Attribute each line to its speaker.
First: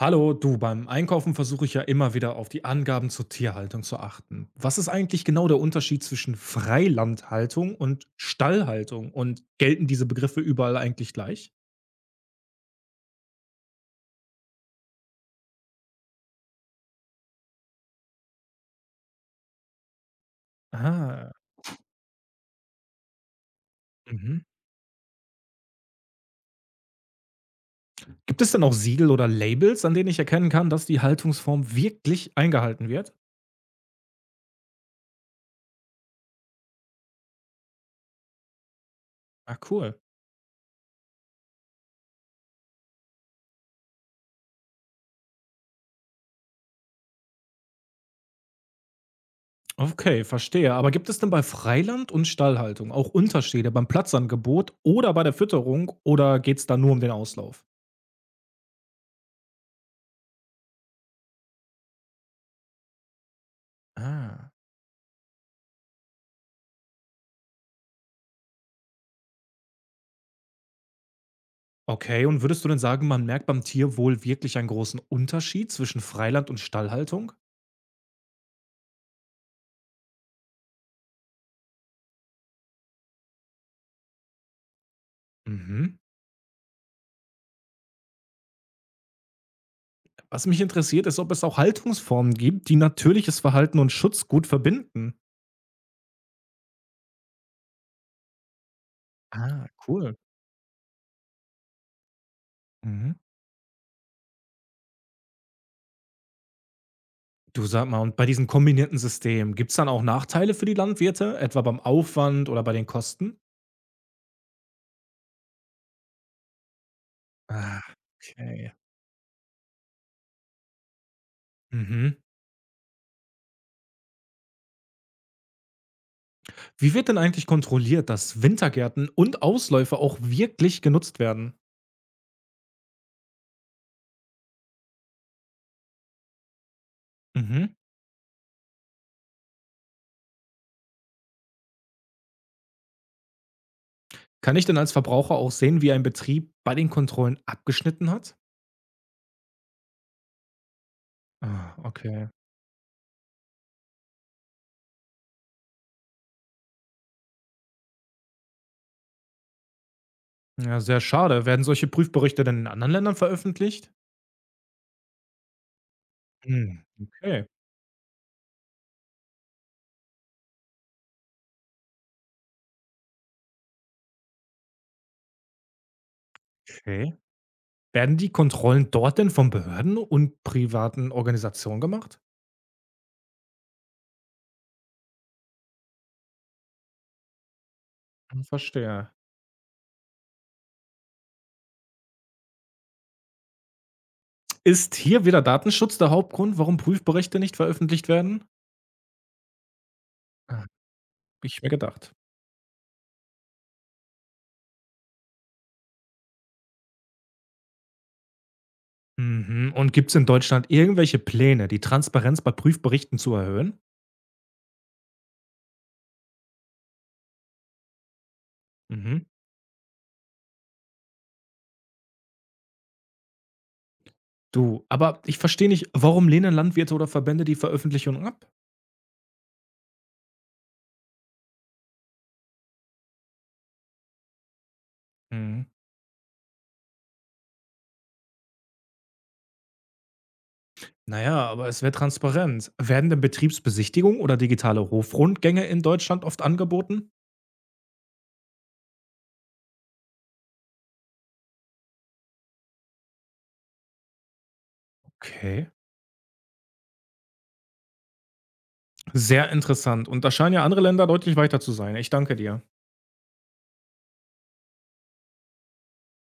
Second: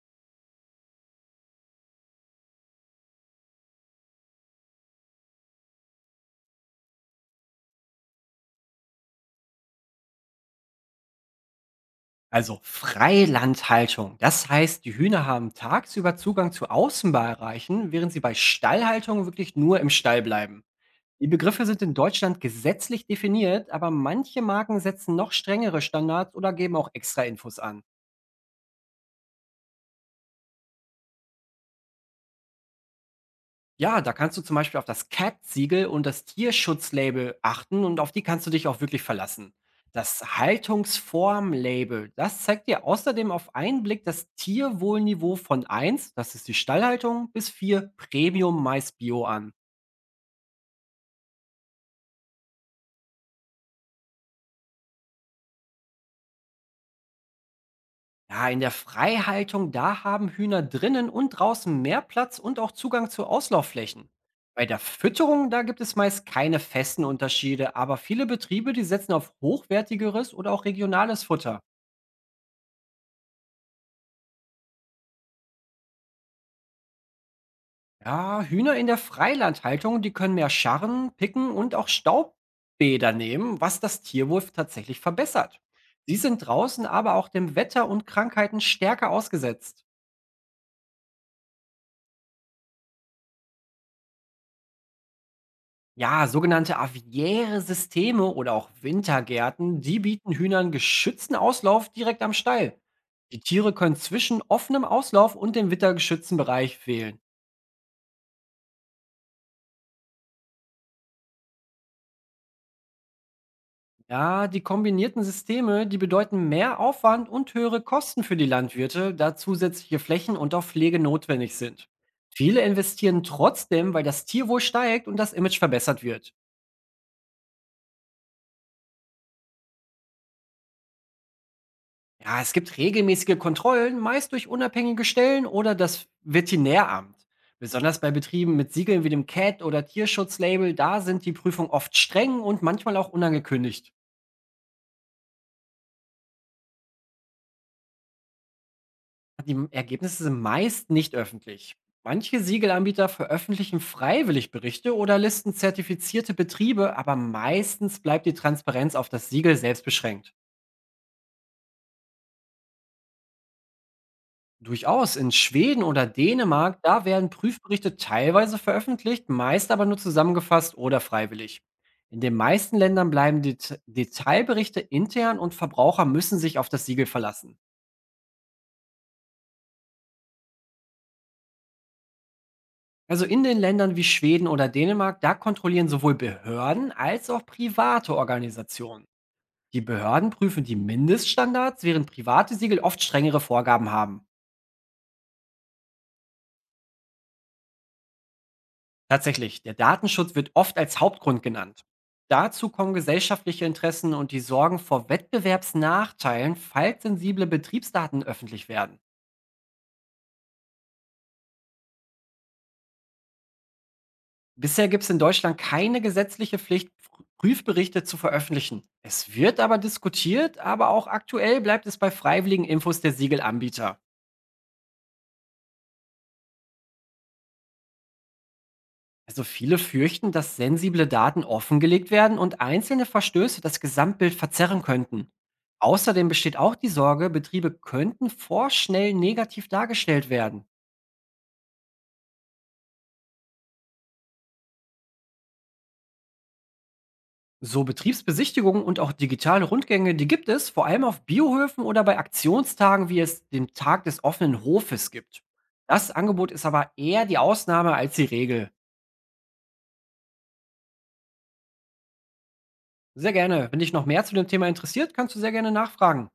Speaker 1: Hallo, du, beim Einkaufen versuche ich ja immer wieder auf die Angaben zur Tierhaltung zu achten. Was ist eigentlich genau der Unterschied zwischen Freilandhaltung und Stallhaltung? Und gelten diese Begriffe überall eigentlich gleich?
Speaker 2: Also Freilandhaltung. Das heißt, die Hühner haben tagsüber Zugang zu Außenbereichen, während sie bei Stallhaltung wirklich nur im Stall bleiben. Die
Speaker 1: Ah,
Speaker 2: Begriffe sind in Deutschland gesetzlich definiert, aber
Speaker 1: mhm.
Speaker 2: manche Marken setzen noch strengere Standards oder geben auch extra Infos an.
Speaker 1: Gibt es denn auch Siegel oder Labels, an denen ich erkennen kann, dass die Haltungsform wirklich eingehalten wird?
Speaker 2: Ja, da kannst du zum Beispiel auf das CAT-Siegel und das Tierschutzlabel achten und auf die kannst du dich auch wirklich verlassen.
Speaker 1: Ah, cool.
Speaker 2: Das Haltungsform-Label, das zeigt dir außerdem auf einen Blick das Tierwohlniveau von eins, das ist die Stallhaltung, bis 4 Premium Mais Bio an.
Speaker 1: Okay, verstehe. Aber gibt es denn bei Freiland- und Stallhaltung auch Unterschiede beim Platzangebot oder bei der Fütterung oder geht es da nur um den Auslauf?
Speaker 2: Ja, in der Freihaltung, da haben Hühner drinnen und draußen mehr Platz und auch Zugang zu Auslaufflächen.
Speaker 1: Ah.
Speaker 2: Bei der Fütterung, da gibt es meist keine festen Unterschiede, aber viele Betriebe, die setzen auf hochwertigeres oder auch regionales Futter.
Speaker 1: Okay, und würdest du denn sagen, man merkt beim Tierwohl wirklich einen großen Unterschied zwischen Freiland und Stallhaltung?
Speaker 2: Ja, Hühner in der Freilandhaltung, die können mehr scharren, picken und auch Staubbäder nehmen, was das Tierwohl tatsächlich verbessert.
Speaker 1: Mhm.
Speaker 2: Sie sind draußen aber auch dem Wetter und Krankheiten stärker ausgesetzt.
Speaker 1: Was mich interessiert, ist, ob es auch Haltungsformen gibt, die natürliches Verhalten und Schutz gut verbinden.
Speaker 2: Ja, sogenannte aviäre Systeme oder auch
Speaker 1: Ah,
Speaker 2: Wintergärten, die
Speaker 1: cool.
Speaker 2: bieten Hühnern geschützten Auslauf direkt am Stall.
Speaker 1: Mhm.
Speaker 2: Die Tiere können zwischen offenem Auslauf und dem wittergeschützten Bereich wählen.
Speaker 1: Du, sag mal, und bei diesem kombinierten System, gibt es dann auch Nachteile für die Landwirte, etwa beim Aufwand oder bei den Kosten?
Speaker 2: Ja, die kombinierten Systeme, die bedeuten mehr Aufwand und höhere
Speaker 1: Ah,
Speaker 2: Kosten für die
Speaker 1: okay.
Speaker 2: Landwirte, da zusätzliche Flächen und auch Pflege notwendig sind.
Speaker 1: Mhm.
Speaker 2: Viele investieren trotzdem, weil das Tierwohl steigt und das Image verbessert wird.
Speaker 1: Wie wird denn eigentlich kontrolliert, dass Wintergärten und Ausläufer auch wirklich genutzt werden?
Speaker 2: Ja, es gibt regelmäßige Kontrollen, meist durch unabhängige Stellen oder das Veterinäramt.
Speaker 1: Mhm.
Speaker 2: Besonders bei Betrieben mit Siegeln wie dem CAT oder Tierschutzlabel, da sind die Prüfungen oft streng und manchmal auch unangekündigt.
Speaker 1: Kann ich denn als Verbraucher auch sehen, wie ein Betrieb bei den Kontrollen abgeschnitten hat?
Speaker 2: Die Ergebnisse sind meist nicht
Speaker 1: Ah,
Speaker 2: öffentlich.
Speaker 1: okay.
Speaker 2: Manche Siegelanbieter veröffentlichen freiwillig Berichte oder listen zertifizierte Betriebe, aber meistens bleibt die Transparenz auf das Siegel selbst beschränkt.
Speaker 1: Ja, sehr schade. Werden solche Prüfberichte denn in anderen Ländern veröffentlicht?
Speaker 2: Durchaus in Schweden oder Dänemark,
Speaker 1: Hm,
Speaker 2: da werden
Speaker 1: okay.
Speaker 2: Prüfberichte teilweise veröffentlicht, meist aber nur zusammengefasst oder freiwillig. In den meisten Ländern bleiben Detailberichte intern und Verbraucher müssen sich auf das Siegel
Speaker 1: Okay,
Speaker 2: verlassen.
Speaker 1: werden die Kontrollen dort denn von Behörden und privaten Organisationen gemacht?
Speaker 2: Also in den Ländern wie Schweden oder Dänemark, da kontrollieren sowohl Behörden als auch private
Speaker 1: Hm,
Speaker 2: Organisationen.
Speaker 1: verstehe.
Speaker 2: Die Behörden prüfen die Mindeststandards, während private Siegel oft strengere Vorgaben haben.
Speaker 1: Ist hier wieder Datenschutz der Hauptgrund, warum Prüfberichte nicht veröffentlicht werden?
Speaker 2: Tatsächlich, der Datenschutz wird
Speaker 1: Ah,
Speaker 2: oft als Hauptgrund
Speaker 1: hab ich mir
Speaker 2: genannt.
Speaker 1: gedacht.
Speaker 2: Dazu kommen gesellschaftliche Interessen und die Sorgen vor Wettbewerbsnachteilen, falls sensible Betriebsdaten öffentlich werden.
Speaker 1: Mhm. Und gibt es in Deutschland irgendwelche Pläne, die Transparenz bei Prüfberichten zu erhöhen?
Speaker 2: Bisher gibt es in Deutschland keine gesetzliche Pflicht, Prüfberichte zu veröffentlichen.
Speaker 1: Mhm.
Speaker 2: Es wird aber diskutiert, aber auch aktuell bleibt es bei freiwilligen Infos der Siegelanbieter.
Speaker 1: Du, aber ich verstehe nicht, warum lehnen Landwirte oder Verbände die Veröffentlichung ab?
Speaker 2: Also viele fürchten, dass sensible Daten offengelegt werden und einzelne Verstöße das Gesamtbild verzerren könnten.
Speaker 1: Mhm.
Speaker 2: Außerdem besteht auch die Sorge, Betriebe könnten vorschnell negativ dargestellt werden.
Speaker 1: Naja, aber es wäre transparent. Werden denn Betriebsbesichtigungen oder digitale Hofrundgänge in Deutschland oft angeboten?
Speaker 2: So Betriebsbesichtigungen und auch digitale Rundgänge, die gibt es vor allem auf Biohöfen oder bei Aktionstagen, wie es den Tag des offenen Hofes gibt.
Speaker 1: Okay.
Speaker 2: Das Angebot ist aber eher die Ausnahme als die Regel.
Speaker 1: Sehr interessant. Und da scheinen ja andere Länder deutlich weiter zu sein. Ich danke dir.
Speaker 2: Sehr gerne. Wenn dich noch mehr zu dem Thema interessiert, kannst du sehr gerne nachfragen.